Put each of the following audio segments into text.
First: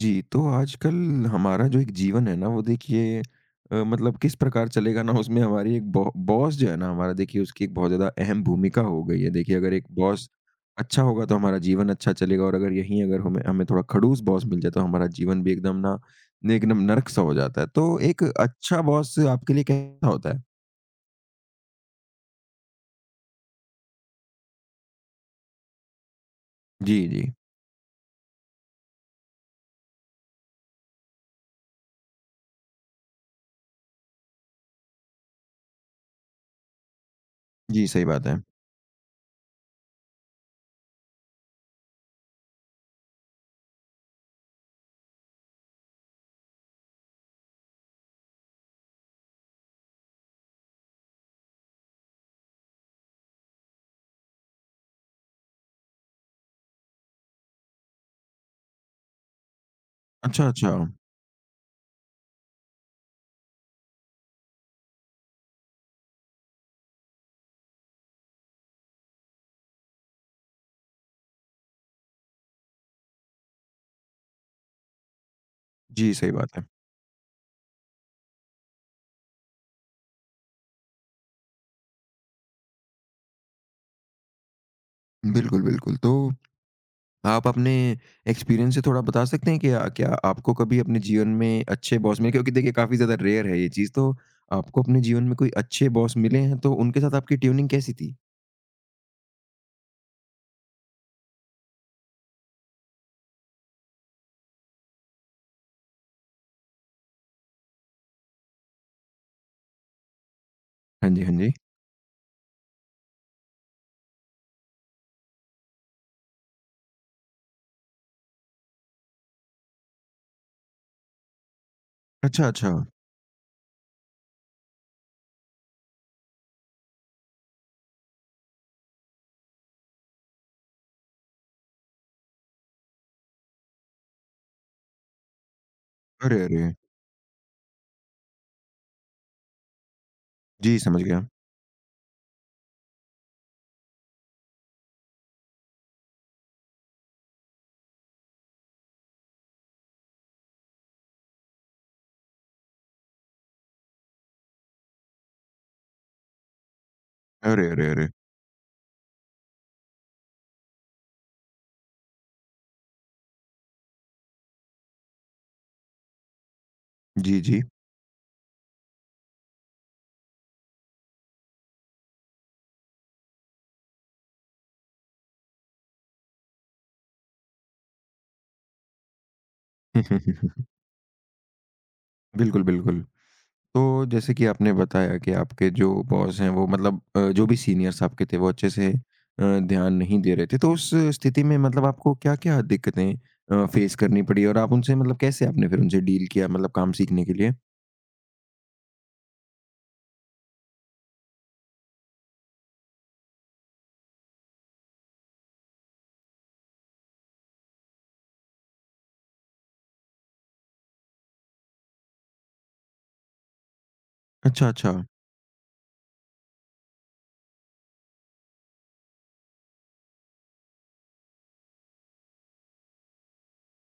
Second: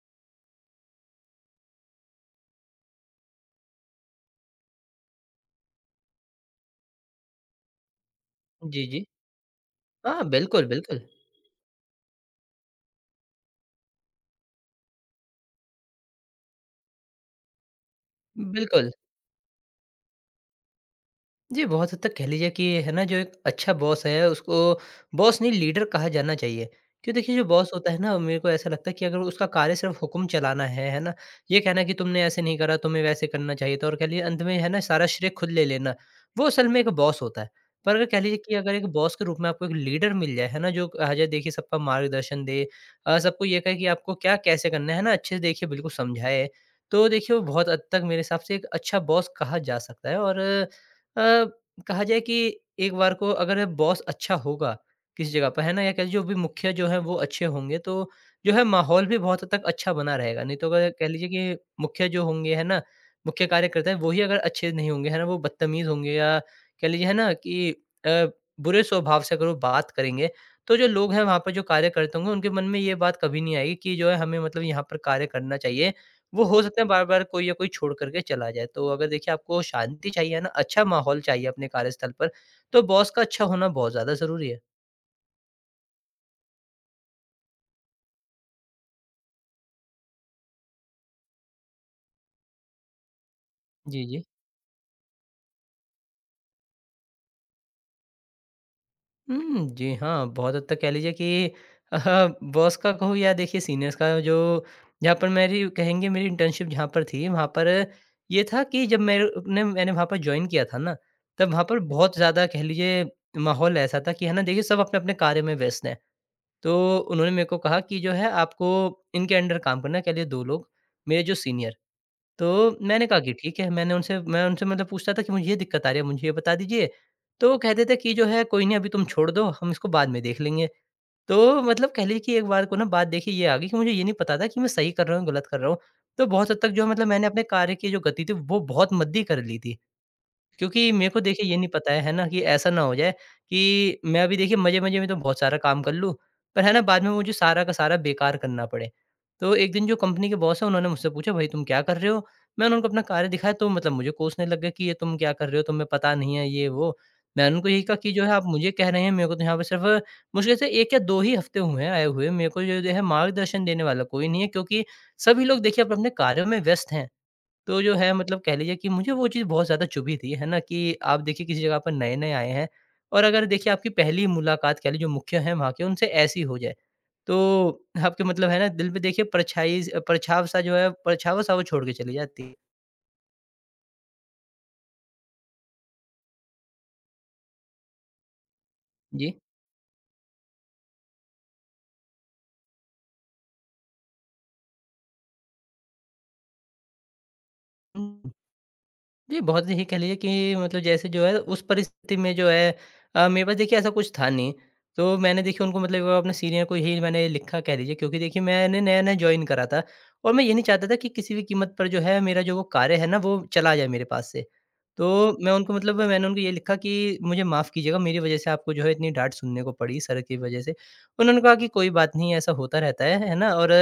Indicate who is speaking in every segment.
Speaker 1: जी, तो आजकल हमारा जो एक जीवन है ना, वो देखिए मतलब किस प्रकार चलेगा ना, उसमें हमारी एक बॉ बॉस जो है ना हमारा, देखिए उसकी एक बहुत ज़्यादा अहम भूमिका
Speaker 2: जी,
Speaker 1: हो
Speaker 2: जी।
Speaker 1: गई है। देखिए अगर एक
Speaker 2: हाँ,
Speaker 1: बॉस
Speaker 2: बिल्कुल, बिल्कुल।
Speaker 1: अच्छा होगा तो हमारा जीवन अच्छा चलेगा, और अगर यहीं अगर हमें हमें थोड़ा खड़ूस बॉस मिल जाए तो हमारा जीवन भी एकदम नर्क सा हो जाता है। तो एक अच्छा
Speaker 2: बिल्कुल।
Speaker 1: बॉस आपके लिए कैसा होता है?
Speaker 2: जी, बहुत हद तक कह लीजिए कि है ना, जो एक अच्छा बॉस है, उसको बॉस नहीं लीडर कहा जाना चाहिए।
Speaker 1: जी,
Speaker 2: क्यों
Speaker 1: जी।
Speaker 2: देखिए, जो बॉस होता है ना, मेरे को ऐसा लगता है कि अगर उसका कार्य सिर्फ़ हुक्म चलाना है ना? ये कहना कि तुमने ऐसे नहीं करा, तुम्हें वैसे करना चाहिए था और कह लीजिए अंत में है ना, सारा श्रेय खुद ले लेना, वो असल में एक बॉस होता है।
Speaker 1: जी,
Speaker 2: पर अगर
Speaker 1: सही
Speaker 2: कह
Speaker 1: बात
Speaker 2: लीजिए
Speaker 1: है।
Speaker 2: कि अगर एक बॉस के रूप में आपको एक लीडर मिल जाए, है ना, जो कहा जाए देखिए सबका मार्गदर्शन दे सबको ये कहे कि आपको क्या कैसे करना है ना? अच्छे से देखिए बिल्कुल समझाए, तो देखिए वो बहुत हद तक मेरे हिसाब से एक अच्छा बॉस कहा जा सकता है और अ, कहा जाए कि एक बार को अगर बॉस अच्छा होगा किसी जगह पर है ना या कह लीजिए जो भी मुखिया जो है वो अच्छे होंगे तो जो है माहौल भी बहुत हद तक अच्छा बना रहेगा।
Speaker 1: अच्छा,
Speaker 2: नहीं तो
Speaker 1: अच्छा।
Speaker 2: अगर कह लीजिए कि मुखिया जो होंगे है ना, मुख्य कार्यकर्ता हैं वही अगर अच्छे नहीं होंगे है ना, वो बदतमीज़ होंगे या कह लीजिए है ना कि अ, बुरे स्वभाव से अगर वो बात करेंगे, तो जो लोग हैं वहाँ पर जो कार्यकर्ता होंगे उनके मन में ये बात कभी नहीं आएगी कि जो है हमें मतलब यहाँ पर कार्य करना चाहिए
Speaker 1: जी, सही
Speaker 2: वो
Speaker 1: बात
Speaker 2: हो
Speaker 1: है।
Speaker 2: सकता है बार-बार कोई या कोई छोड़ कर के चला जाए। तो अगर देखिए आपको शांति चाहिए है ना, अच्छा माहौल चाहिए अपने कार्यस्थल पर, तो बॉस का अच्छा होना बहुत ज़्यादा ज़रूरी है।
Speaker 1: बिल्कुल, बिल्कुल। तो आप अपने एक्सपीरियंस से थोड़ा बता सकते हैं कि क्या आपको कभी अपने जीवन में अच्छे बॉस मिले, क्योंकि देखिए काफी ज्यादा रेयर है ये चीज।
Speaker 2: जी,
Speaker 1: तो
Speaker 2: जी।
Speaker 1: आपको अपने जीवन में कोई अच्छे बॉस मिले हैं तो उनके साथ आपकी ट्यूनिंग कैसी थी?
Speaker 2: हुँ, जी हाँ, बहुत हद तक कह लीजिए कि बॉस का कहूँ या देखिए सीनियर्स का जो जहाँ पर मेरी कहेंगे मेरी इंटर्नशिप जहाँ पर थी, वहाँ पर ये था कि जब मैंने मैंने वहाँ पर जॉइन किया था ना,
Speaker 1: हाँ जी, हाँ
Speaker 2: तब
Speaker 1: जी।
Speaker 2: वहाँ पर बहुत ज़्यादा कह लीजिए माहौल ऐसा था कि है ना, देखिए सब अपने-अपने कार्य में व्यस्त हैं। तो उन्होंने मेरे को कहा कि जो है आपको इनके अंडर काम करना है, क्या लिए 2 लोग मेरे जो सीनियर।
Speaker 1: अच्छा, अच्छा।
Speaker 2: तो मैंने कहा कि ठीक है, मैं उनसे मतलब पूछता था कि मुझे ये दिक्कत आ रही है, मुझे ये बता दीजिए। तो वो कहते थे कि जो है कोई नहीं अभी तुम छोड़ दो, हम इसको बाद में देख लेंगे। तो मतलब कह लीजिए कि एक बार को ना बात देखिए ये आ गई कि मुझे ये नहीं पता था कि मैं सही कर रहा हूँ, गलत कर रहा हूँ। तो
Speaker 1: अरे,
Speaker 2: बहुत हद
Speaker 1: अरे।
Speaker 2: तक जो है मतलब मैंने अपने कार्य की जो गति थी वो बहुत मद्दी कर ली थी।
Speaker 1: जी,
Speaker 2: क्योंकि
Speaker 1: समझ
Speaker 2: मेरे को
Speaker 1: गया।
Speaker 2: देखिए ये नहीं पता है ना? कि ऐसा ना हो जाए कि मैं अभी देखिए मज़े-मज़े में तो बहुत सारा काम कर लूँ, पर है ना बाद में मुझे सारा का सारा बेकार करना पड़े। तो एक दिन जो कंपनी के बॉस हैं उन्होंने मुझसे पूछा, "भाई तुम क्या कर रहे हो?" मैंने उनको अपना कार्य दिखाया तो मतलब मुझे कोसने लग गए कि ये तुम क्या कर रहे हो? तुम्हें पता नहीं है ये वो। मैंने उनको
Speaker 1: अरे
Speaker 2: यही
Speaker 1: अरे
Speaker 2: कहा
Speaker 1: अरे
Speaker 2: कि जो है आप मुझे कह रहे हैं, मेरे को तो यहाँ पे सिर्फ़ मुश्किल से 1 या 2 ही हफ़्ते हुए हैं आए हुए। मेरे को जो है मार्गदर्शन देने वाला कोई नहीं है क्योंकि सभी लोग देखिए अपने-अपने कार्यों में व्यस्त हैं।
Speaker 1: जी, जी।
Speaker 2: तो जो है मतलब कह लीजिए कि मुझे वो चीज़ बहुत ज़्यादा चुभी थी, है ना? कि आप देखिए किसी जगह पर नए-नए आए हैं और अगर देखिए आपकी पहली मुलाकात कह लीजिए जो मुख्य हैं वहाँ के उनसे ऐसी हो जाए, तो आपके मतलब है ना दिल पे देखिए परछाई स परछाव-सा जो है परछावा-सा वो छोड़ के चली जाती है।
Speaker 1: बिल्कुल, बिल्कुल। तो जैसे कि आपने बताया कि आपके जो बॉस हैं वो, मतलब जो भी सीनियर्स आपके थे, वो अच्छे से
Speaker 2: जी।
Speaker 1: ध्यान नहीं दे रहे थे, तो उस स्थिति में मतलब आपको क्या-क्या दिक्कतें फेस करनी पड़ी, और आप उनसे मतलब कैसे आपने फिर उनसे डील किया मतलब काम सीखने के लिए?
Speaker 2: जी, बहुत ही कह लीजिए कि मतलब जैसे जो है उस परिस्थिति में जो है मेरे पास देखिए ऐसा कुछ था नहीं। तो मैंने देखिए उनको मतलब वो अपने सीनियर को ही मैंने लिखा कह लीजिए क्योंकि देखिए मैंने नया-नया जॉइन करा था और मैं ये नहीं चाहता था कि किसी भी कीमत पर जो है मेरा जो वो कार्य है ना वो चला जाए मेरे पास से।
Speaker 1: अच्छा, अच्छा।
Speaker 2: तो मैं उनको मतलब मैंने उनको ये लिखा कि मुझे माफ़ कीजिएगा मेरी वज़ह से आपको जो है इतनी डाँट सुनने को पड़ी सर की वज़ह से। उन्होंने कहा कि कोई बात नहीं ऐसा होता रहता है ना? और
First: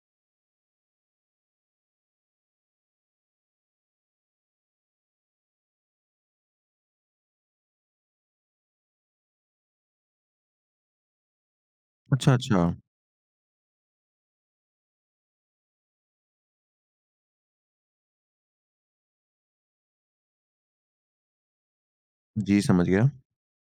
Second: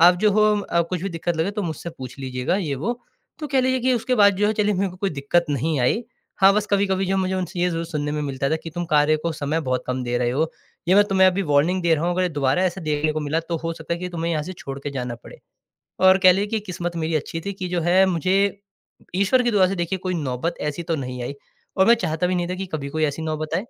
Speaker 2: आप जो हो कुछ भी दिक्कत लगे तो मुझसे पूछ लीजिएगा ये वो तो कह लीजिए कि उसके बाद जो है चलिए मेरे को कोई दिक्कत नहीं आई। हाँ, बस कभी-कभी जो मुझे उनसे ये ज़रूर सुनने में मिलता था कि तुम कार्य को समय बहुत कम दे रहे हो। ये मैं तुम्हें अभी वार्निंग दे रहा हूँ, अगर ये
Speaker 1: अच्छा, अच्छा।
Speaker 2: दोबारा ऐसा देखने को मिला तो हो सकता है कि तुम्हें यहाँ से छोड़ के जाना पड़े। और कह लीजिए कि किस्मत मेरी अच्छी थी कि जो है मुझे ईश्वर की दुआ से देखिए कोई नौबत ऐसी तो नहीं आई और मैं चाहता भी नहीं था
Speaker 1: जी,
Speaker 2: कि
Speaker 1: समझ
Speaker 2: कभी कोई
Speaker 1: गया।
Speaker 2: ऐसी नौबत आए।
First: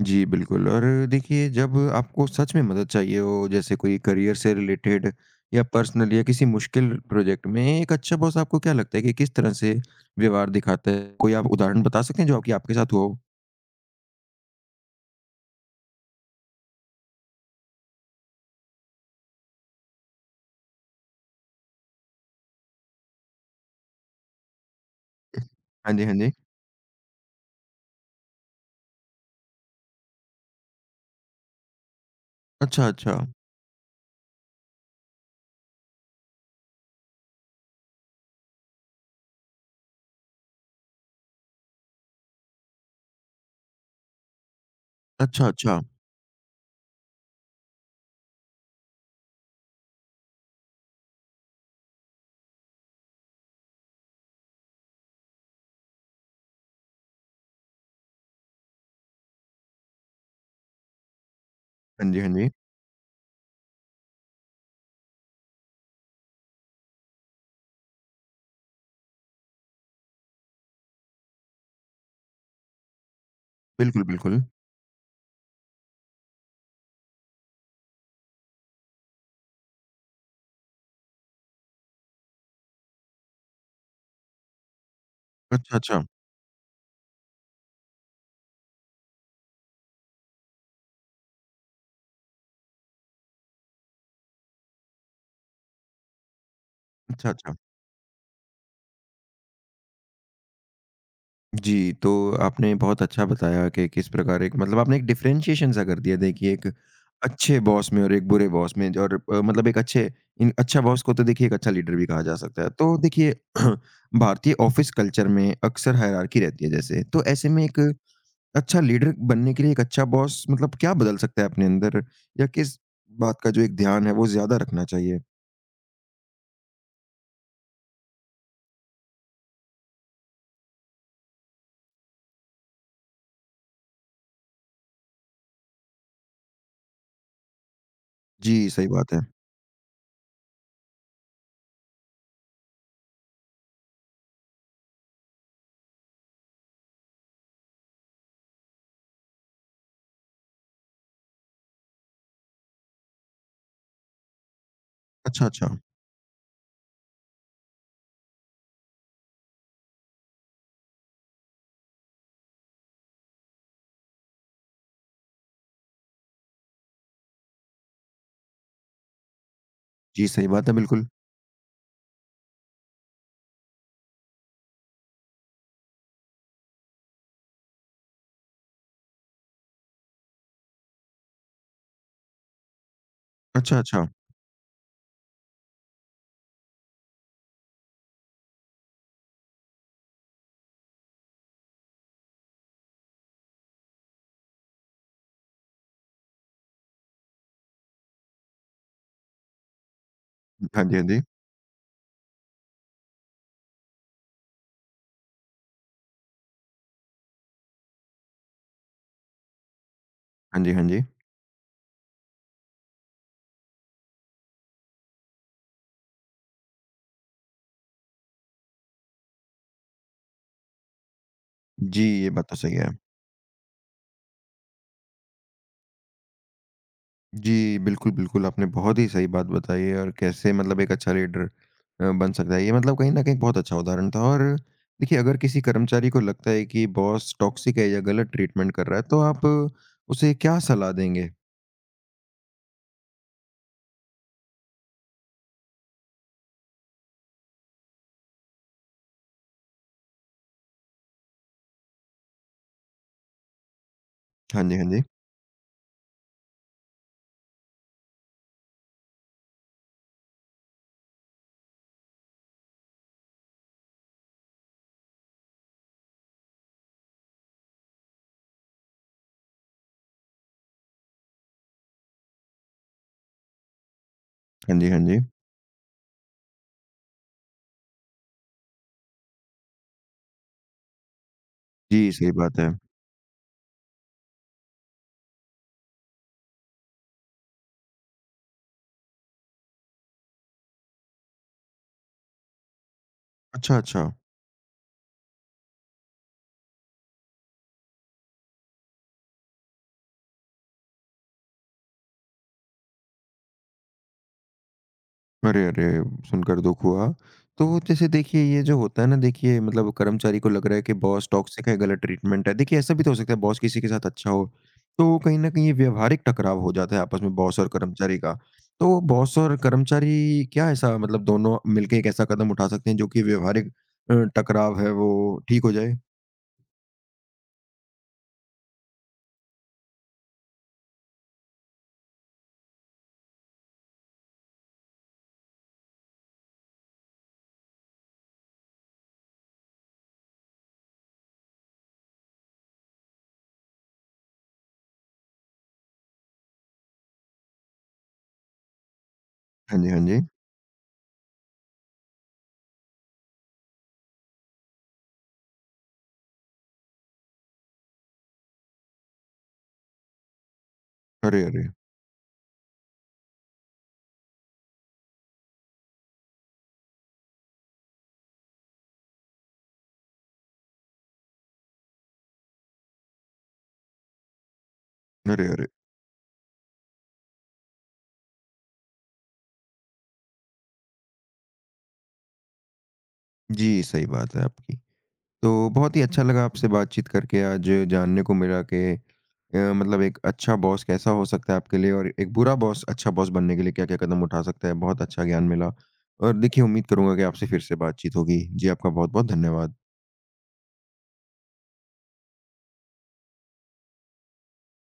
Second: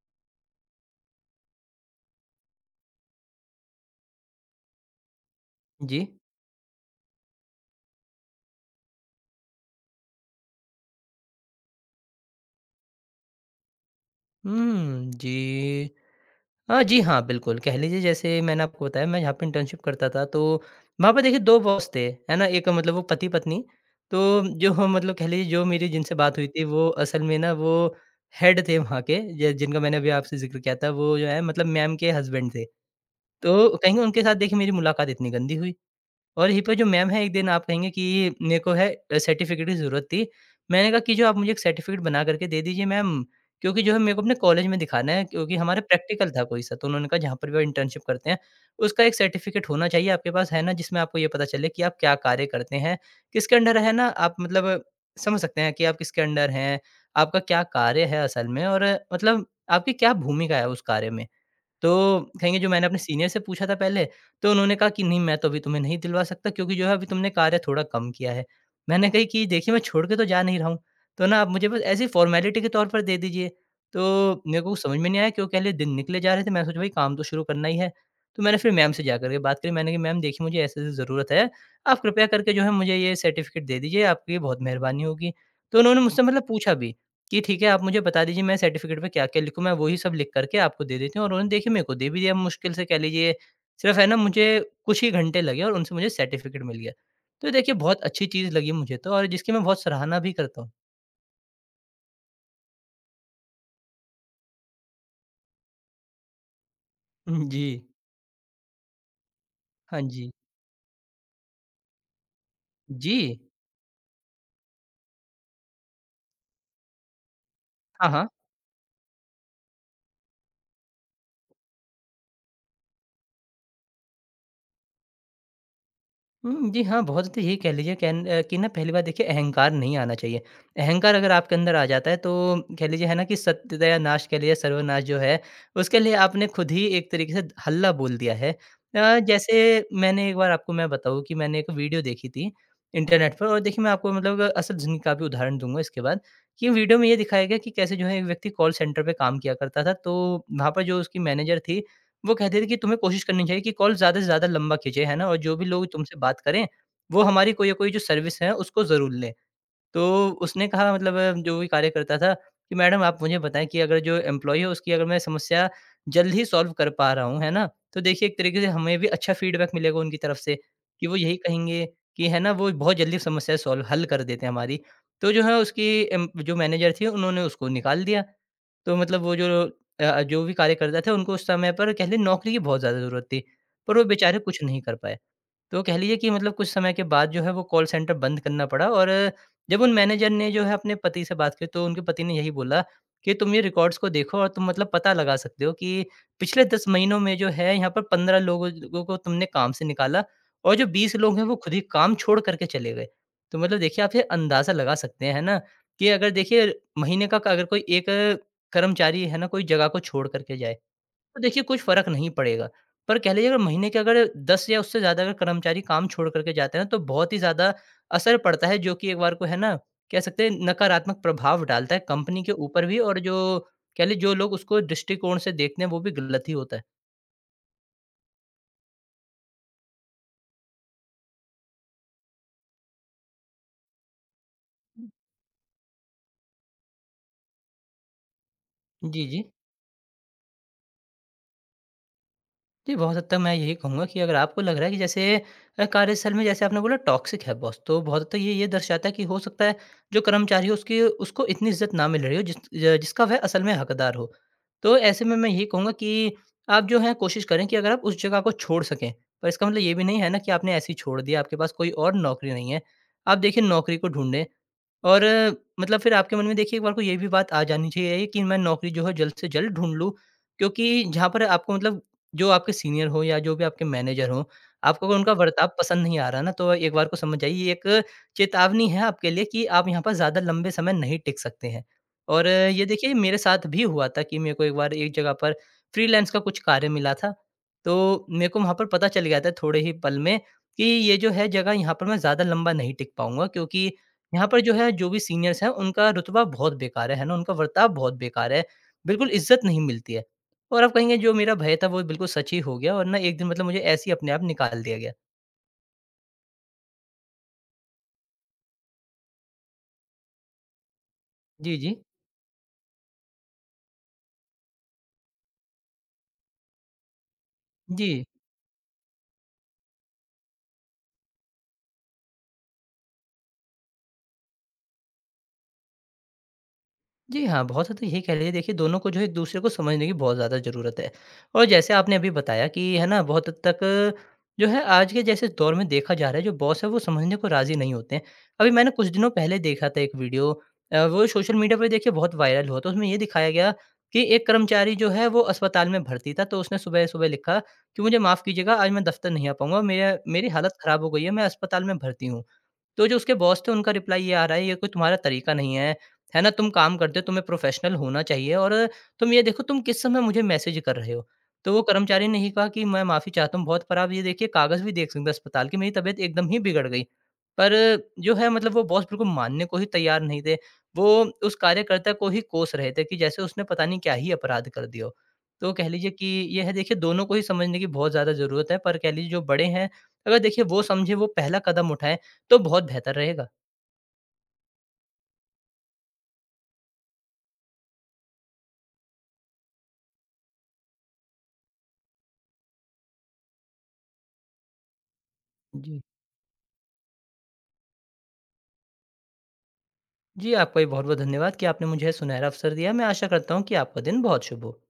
Speaker 1: जी, बिल्कुल। और देखिए जब आपको सच में मदद चाहिए हो, जैसे कोई करियर से रिलेटेड या
Speaker 2: जी।
Speaker 1: पर्सनल या किसी मुश्किल प्रोजेक्ट में, एक अच्छा बॉस आपको क्या लगता है कि किस तरह से व्यवहार दिखाता है? कोई आप उदाहरण बता सकते हैं जो आपकी आपके साथ हुआ हो?
Speaker 2: हुँ, जी। हाँ, जी, हाँ, बिल्कुल, कह लीजिए जैसे मैंने आपको बताया मैं जहाँ पे इंटर्नशिप करता था तो वहाँ पे देखिए 2 बॉस थे, है ना? एक मतलब वो पति-पत्नी, तो जो हम मतलब कह लीजिए जो मेरी
Speaker 1: हाँ जी, हाँ
Speaker 2: जिनसे
Speaker 1: जी।
Speaker 2: बात हुई थी वो असल में ना वो हेड थे वहाँ के ज जिनका मैंने अभी आपसे ज़िक्र किया था वो जो है मतलब मैम के हस्बैंड थे।
Speaker 1: अच्छा, अच्छा।
Speaker 2: तो कहीं उनके साथ देखिए मेरी मुलाकात इतनी गंदी हुई और यहीं पे जो मैम है, एक दिन आप कहेंगे कि मेरे को है सर्टिफ़िकेट की ज़रूरत थी। मैंने कहा कि जो आप मुझे एक सर्टिफ़िकेट बना कर के दे दीजिए मैम, क्योंकि जो है मेरे को अपने कॉलेज में दिखाना है
Speaker 1: अच्छा,
Speaker 2: क्योंकि
Speaker 1: अच्छा।
Speaker 2: हमारा प्रैक्टिकल था कोई-सा। तो उन्होंने कहा जहाँ पर भी आप इंटर्नशिप करते हैं, उसका एक सर्टिफ़िकेट होना चाहिए आपके पास, है ना? जिसमें आपको ये पता चले कि आप क्या कार्य करते हैं, किसके अंडर है ना? आप मतलब समझ सकते हैं कि आप किसके अंडर हैं, आपका क्या कार्य है असल में और मतलब आपकी क्या भूमिका है उस कार्य में।
Speaker 1: हाँ
Speaker 2: तो
Speaker 1: जी, हाँ जी।
Speaker 2: कहेंगे जो मैंने अपने सीनियर से पूछा था पहले, तो उन्होंने कहा कि नहीं मैं तो अभी तुम्हें नहीं दिलवा सकता क्योंकि जो है अभी तुमने कार्य थोड़ा कम किया है। मैंने कही कि देखिए मैं छोड़ के तो जा नहीं रहा हूँ, तो ना आप मुझे बस ऐसे ही फ़ॉर्मेलिटी के तौर पर दे दीजिए।
Speaker 1: बिल्कुल, बिल्कुल।
Speaker 2: तो मेरे को कुछ समझ में नहीं आया कि वो कह लिए दिन निकले जा रहे थे, मैंने सोचा भाई काम तो शुरू करना ही है। तो मैंने फिर मैम से जा कर के बात करी, मैंने कहा मैम देखिए मुझे ऐसे-ऐसे ज़रूरत है, आप कृपया करके जो है मुझे ये सर्टिफ़िकेट दे दीजिए, आपकी बहुत मेहरबानी होगी।
Speaker 1: अच्छा,
Speaker 2: तो उन्होंने
Speaker 1: अच्छा।
Speaker 2: मुझसे मतलब पूछा भी कि ठीक है, आप मुझे बता दीजिए मैं सर्टिफ़िकेट पे क्या-क्या लिखूँ, मैं वही सब लिख करके आपको दे देती हूँ और उन्होंने देखिए मेरे को दे भी दिया मुश्किल से कह लीजिए, सिर्फ़ है ना मुझे कुछ ही घंटे लगे और उनसे मुझे सर्टिफ़िकेट मिल गया।
Speaker 1: अच्छा,
Speaker 2: तो
Speaker 1: अच्छा।
Speaker 2: देखिए बहुत अच्छी चीज़ लगी मुझे तो और जिसकी मैं बहुत सराहना भी करता हूँ।
Speaker 1: जी, तो आपने बहुत अच्छा बताया कि किस प्रकार एक, मतलब आपने एक डिफ़रेंशिएशन-सा कर दिया देखिए एक
Speaker 2: हुँ,
Speaker 1: अच्छे
Speaker 2: जी।
Speaker 1: बॉस में और एक बुरे बॉस में। और मतलब एक
Speaker 2: हाँ
Speaker 1: अच्छे
Speaker 2: जी।
Speaker 1: इन अच्छा बॉस को तो देखिए एक अच्छा लीडर भी कहा जा सकता है। तो देखिए
Speaker 2: जी।
Speaker 1: भारतीय ऑफ़िस कल्चर में अक्सर हायरार्की रहती है जैसे, तो ऐसे में एक
Speaker 2: हाँ, हाँ।
Speaker 1: अच्छा लीडर बनने के लिए एक अच्छा बॉस मतलब क्या बदल सकता है अपने अंदर, या किस बात का जो एक ध्यान है वो ज़्यादा रखना चाहिए?
Speaker 2: हुँ, जी हाँ, बहुत ज़्यादा यही कह लीजिए कि ना पहली बात देखिए अहंकार नहीं आना चाहिए। अहंकार अगर आपके अंदर आ जाता है तो कह लीजिए है ना कि सत्यानाश कह लीजिए सर्वनाश जो है, उसके लिए आपने खुद ही एक तरीके से हल्ला बोल दिया है।
Speaker 1: जी, सही बात है।
Speaker 2: जैसे मैंने एक बार आपको मैं बताऊँ कि मैंने एक वीडियो देखी थी इंटरनेट पर और देखिए मैं आपको मतलब असल ज़िंदगी का भी उदाहरण दूँगा इसके बाद, कि वीडियो में ये दिखाया गया कि कैसे जो है एक व्यक्ति कॉल सेंटर पे काम किया करता था, तो वहाँ पर जो उसकी मैनेजर थी वो कहते थे कि तुम्हें कोशिश करनी चाहिए कि कॉल ज़्यादा से ज़्यादा लंबा खींचे, है ना? और
Speaker 1: अच्छा,
Speaker 2: जो भी
Speaker 1: अच्छा।
Speaker 2: लोग तुमसे बात करें, वो हमारी कोई या कोई जो सर्विस है उसको ज़रूर लें। तो उसने कहा मतलब जो भी कार्य करता था कि मैडम आप मुझे बताएँ कि अगर जो एम्प्लॉयी है उसकी अगर मैं समस्या जल्द ही सॉल्व कर पा रहा हूँ, है ना? तो देखिए एक तरीके से हमें भी अच्छा फीडबैक मिलेगा उनकी
Speaker 1: जी,
Speaker 2: तरफ
Speaker 1: सही
Speaker 2: से
Speaker 1: बात है,
Speaker 2: कि
Speaker 1: बिल्कुल।
Speaker 2: वो यही कहेंगे कि है ना वो बहुत जल्दी समस्या सॉल्व हल कर देते हैं हमारी। तो जो है उसकी एम जो मैनेजर थी उन्होंने उसको निकाल दिया। तो मतलब वो जो जो भी कार्यकर्ता थे उनको उस समय पर कह लें नौकरी की बहुत ज़्यादा ज़रूरत थी,
Speaker 1: अच्छा,
Speaker 2: पर वो
Speaker 1: अच्छा।
Speaker 2: बेचारे कुछ नहीं कर पाए। तो कह लीजिए कि मतलब कुछ समय के बाद जो है वो कॉल सेंटर बंद करना पड़ा। और जब उन मैनेजर ने जो है अपने पति से बात की तो उनके पति ने यही बोला कि तुम ये रिकॉर्ड्स को देखो और तुम मतलब पता लगा सकते हो कि पिछले 10 महीनों में जो है यहाँ पर 15 लोगों लोगों को तुमने काम से निकाला और
Speaker 1: हाँ
Speaker 2: जो
Speaker 1: जी, हाँ
Speaker 2: 20
Speaker 1: जी।
Speaker 2: लोग हैं वो खुद ही काम छोड़ करके चले गए। तो मतलब देखिए आप ये अंदाज़ा लगा सकते हैं, है ना? कि अगर देखिए महीने का क अगर कोई एक कर्मचारी है ना, कोई जगह को छोड़ कर के
Speaker 1: हाँ जी,
Speaker 2: जाए,
Speaker 1: हाँ जी।
Speaker 2: तो देखिए कुछ फ़र्क नहीं पड़ेगा। पर कह लीजिए अगर महीने के अगर 10 या उससे ज़्यादा अगर कर्मचारी काम छोड़ कर के जाते हैं ना, तो बहुत ही ज़्यादा असर पड़ता है, जो कि एक बार को है ना, कह सकते हैं नकारात्मक प्रभाव डालता
Speaker 1: जी,
Speaker 2: है
Speaker 1: ये
Speaker 2: कंपनी
Speaker 1: बात
Speaker 2: के
Speaker 1: तो सही
Speaker 2: ऊपर
Speaker 1: है।
Speaker 2: भी। और जो कह लीजिए जो लोग उसको दृष्टिकोण से देखते हैं, वो भी गलत ही होता है।
Speaker 1: जी, बिल्कुल, बिल्कुल, आपने बहुत ही सही बात बताई है और कैसे मतलब एक अच्छा लीडर बन सकता है। ये मतलब कहीं न कहीं बहुत अच्छा उदाहरण था। और देखिए अगर किसी कर्मचारी को लगता है कि बॉस टॉक्सिक है या गलत ट्रीटमेंट कर रहा है, तो
Speaker 2: जी, जी।
Speaker 1: आप उसे क्या सलाह देंगे?
Speaker 2: जी, बहुत हद तक मैं यही कहूँगा कि अगर आपको लग रहा है कि जैसे कार्यस्थल में जैसे आपने बोला टॉक्सिक है बॉस, तो बहुत हद तक ये दर्शाता है कि हो सकता है जो कर्मचारी हो उसकी उसको इतनी इज़्ज़त ना मिल रही हो जिसका वह असल में हकदार हो।
Speaker 1: हाँ जी, हाँ
Speaker 2: तो
Speaker 1: जी।
Speaker 2: ऐसे में मैं यही कहूँगा कि आप जो है कोशिश करें कि अगर आप उस जगह को छोड़ सकें, पर इसका मतलब ये भी नहीं है ना कि आपने ऐसे ही छोड़ दिया, आपके पास कोई और नौकरी नहीं है। आप देखिए नौकरी को ढूँढें, और मतलब फिर आपके मन में देखिए एक बार को ये भी बात आ जानी चाहिए कि मैं नौकरी जो है जल्द से जल्द ढूँढ लूँ। क्योंकि जहाँ पर आपको मतलब जो आपके सीनियर हो या जो भी आपके मैनेजर हों,
Speaker 1: हाँ जी, हाँ
Speaker 2: आपको अगर
Speaker 1: जी।
Speaker 2: उनका बर्ताव पसंद नहीं आ रहा ना, तो एक बार को समझ जाइए ये एक चेतावनी है आपके लिए कि आप यहाँ पर ज़्यादा लंबे समय नहीं टिक सकते हैं।
Speaker 1: जी, सही
Speaker 2: और
Speaker 1: बात है।
Speaker 2: ये देखिए मेरे साथ भी हुआ था कि मेरे को एक बार एक जगह पर फ्रीलांस का कुछ कार्य मिला था। तो मेरे को वहाँ पर पता चल गया था थोड़े ही पल में कि ये जो है जगह यहाँ पर मैं ज़्यादा लंबा नहीं टिक पाऊँगा,
Speaker 1: अच्छा,
Speaker 2: क्योंकि
Speaker 1: अच्छा।
Speaker 2: यहाँ पर जो है, जो भी सीनियर्स हैं, उनका रुतबा बहुत बेकार है ना? उनका बर्ताव बहुत बेकार है, बिल्कुल इज़्ज़त नहीं मिलती है। और आप कहेंगे जो मेरा भय था वो बिल्कुल सच ही हो गया और ना एक दिन मतलब मुझे ऐसे ही अपने आप निकाल दिया गया।
Speaker 1: अरे, अरे! सुनकर दुःख हुआ। तो जैसे देखिए ये जो होता है ना, देखिए मतलब कर्मचारी को लग रहा है कि बॉस टॉक्सिक
Speaker 2: जी,
Speaker 1: है,
Speaker 2: जी।
Speaker 1: गलत ट्रीटमेंट है। देखिए ऐसा भी तो हो सकता है बॉस किसी के साथ अच्छा हो, तो कहीं न कहीं ये व्यावहारिक टकराव हो जाता है आपस में बॉस और
Speaker 2: जी।
Speaker 1: कर्मचारी का। तो बॉस और कर्मचारी क्या ऐसा मतलब दोनों मिलके एक ऐसा कदम उठा सकते हैं जो कि व्यावहारिक टकराव है वो ठीक हो जाए?
Speaker 2: जी हाँ, बहुत हद तक यही कह लीजिए देखिए दोनों को जो है एक-दूसरे को समझने की बहुत ज़्यादा ज़रूरत है। और जैसे आपने अभी बताया कि है ना, बहुत हद तक जो है आज के जैसे दौर में देखा जा रहा है जो बॉस है वो समझने को राज़ी नहीं होते हैं। अभी मैंने कुछ दिनों पहले देखा था एक वीडियो, वो सोशल मीडिया पे देखिए बहुत वायरल हुआ था। उसमें ये दिखाया गया कि एक कर्मचारी जो है वो अस्पताल में भर्ती था, तो उसने सुबह-सुबह लिखा कि मुझे माफ़ कीजिएगा, आज मैं दफ़्तर नहीं आ
Speaker 1: हाँ
Speaker 2: पाऊँगा,
Speaker 1: जी, हाँ
Speaker 2: मेरा
Speaker 1: जी।
Speaker 2: मेरी हालत ख़राब हो गई है, मैं अस्पताल में भर्ती हूँ। तो जो उसके बॉस थे उनका रिप्लाई ये आ रहा है, ये कोई तुम्हारा तरीका नहीं है, है ना? तुम काम करते हो, तुम्हें प्रोफेशनल होना चाहिए और तुम ये देखो तुम किस समय मुझे मैसेज कर रहे हो।
Speaker 1: अरे, अरे!
Speaker 2: तो वो कर्मचारी ने ही कहा कि मैं माफ़ी चाहता हूँ बहुत, पर आप ये देखिए कागज़ भी देख सकते हैं अस्पताल की, मेरी तबीयत एकदम ही बिगड़ गई। पर जो है मतलब वो बॉस बिल्कुल मानने को ही तैयार नहीं थे। वो उस कार्यकर्ता को ही कोस रहे थे कि जैसे उसने पता नहीं क्या ही अपराध कर दिया हो।
Speaker 1: अरे, अरे!
Speaker 2: तो कह लीजिए कि ये है देखिए दोनों को ही समझने की बहुत ज़्यादा ज़रूरत है, पर कह लीजिए जो बड़े हैं, अगर देखिए वो समझे वो पहला कदम उठाएँ तो बहुत बेहतर रहेगा।
Speaker 1: जी, सही बात है आपकी। तो बहुत ही अच्छा लगा आपसे बातचीत करके। आज जानने को मिला कि मतलब एक अच्छा बॉस कैसा हो सकता है आपके लिए और एक बुरा बॉस अच्छा बॉस बनने के लिए क्या-क्या कदम उठा सकता है? बहुत अच्छा ज्ञान मिला।
Speaker 2: जी।
Speaker 1: और देखिए उम्मीद करूँगा कि आपसे फिर से बातचीत होगी। जी, आपका बहुत-बहुत धन्यवाद।
Speaker 2: जी, आपका भी बहुत-बहुत धन्यवाद कि आपने मुझे यह सुनहरा अवसर दिया। मैं आशा करता हूँ कि आपका दिन बहुत शुभ हो।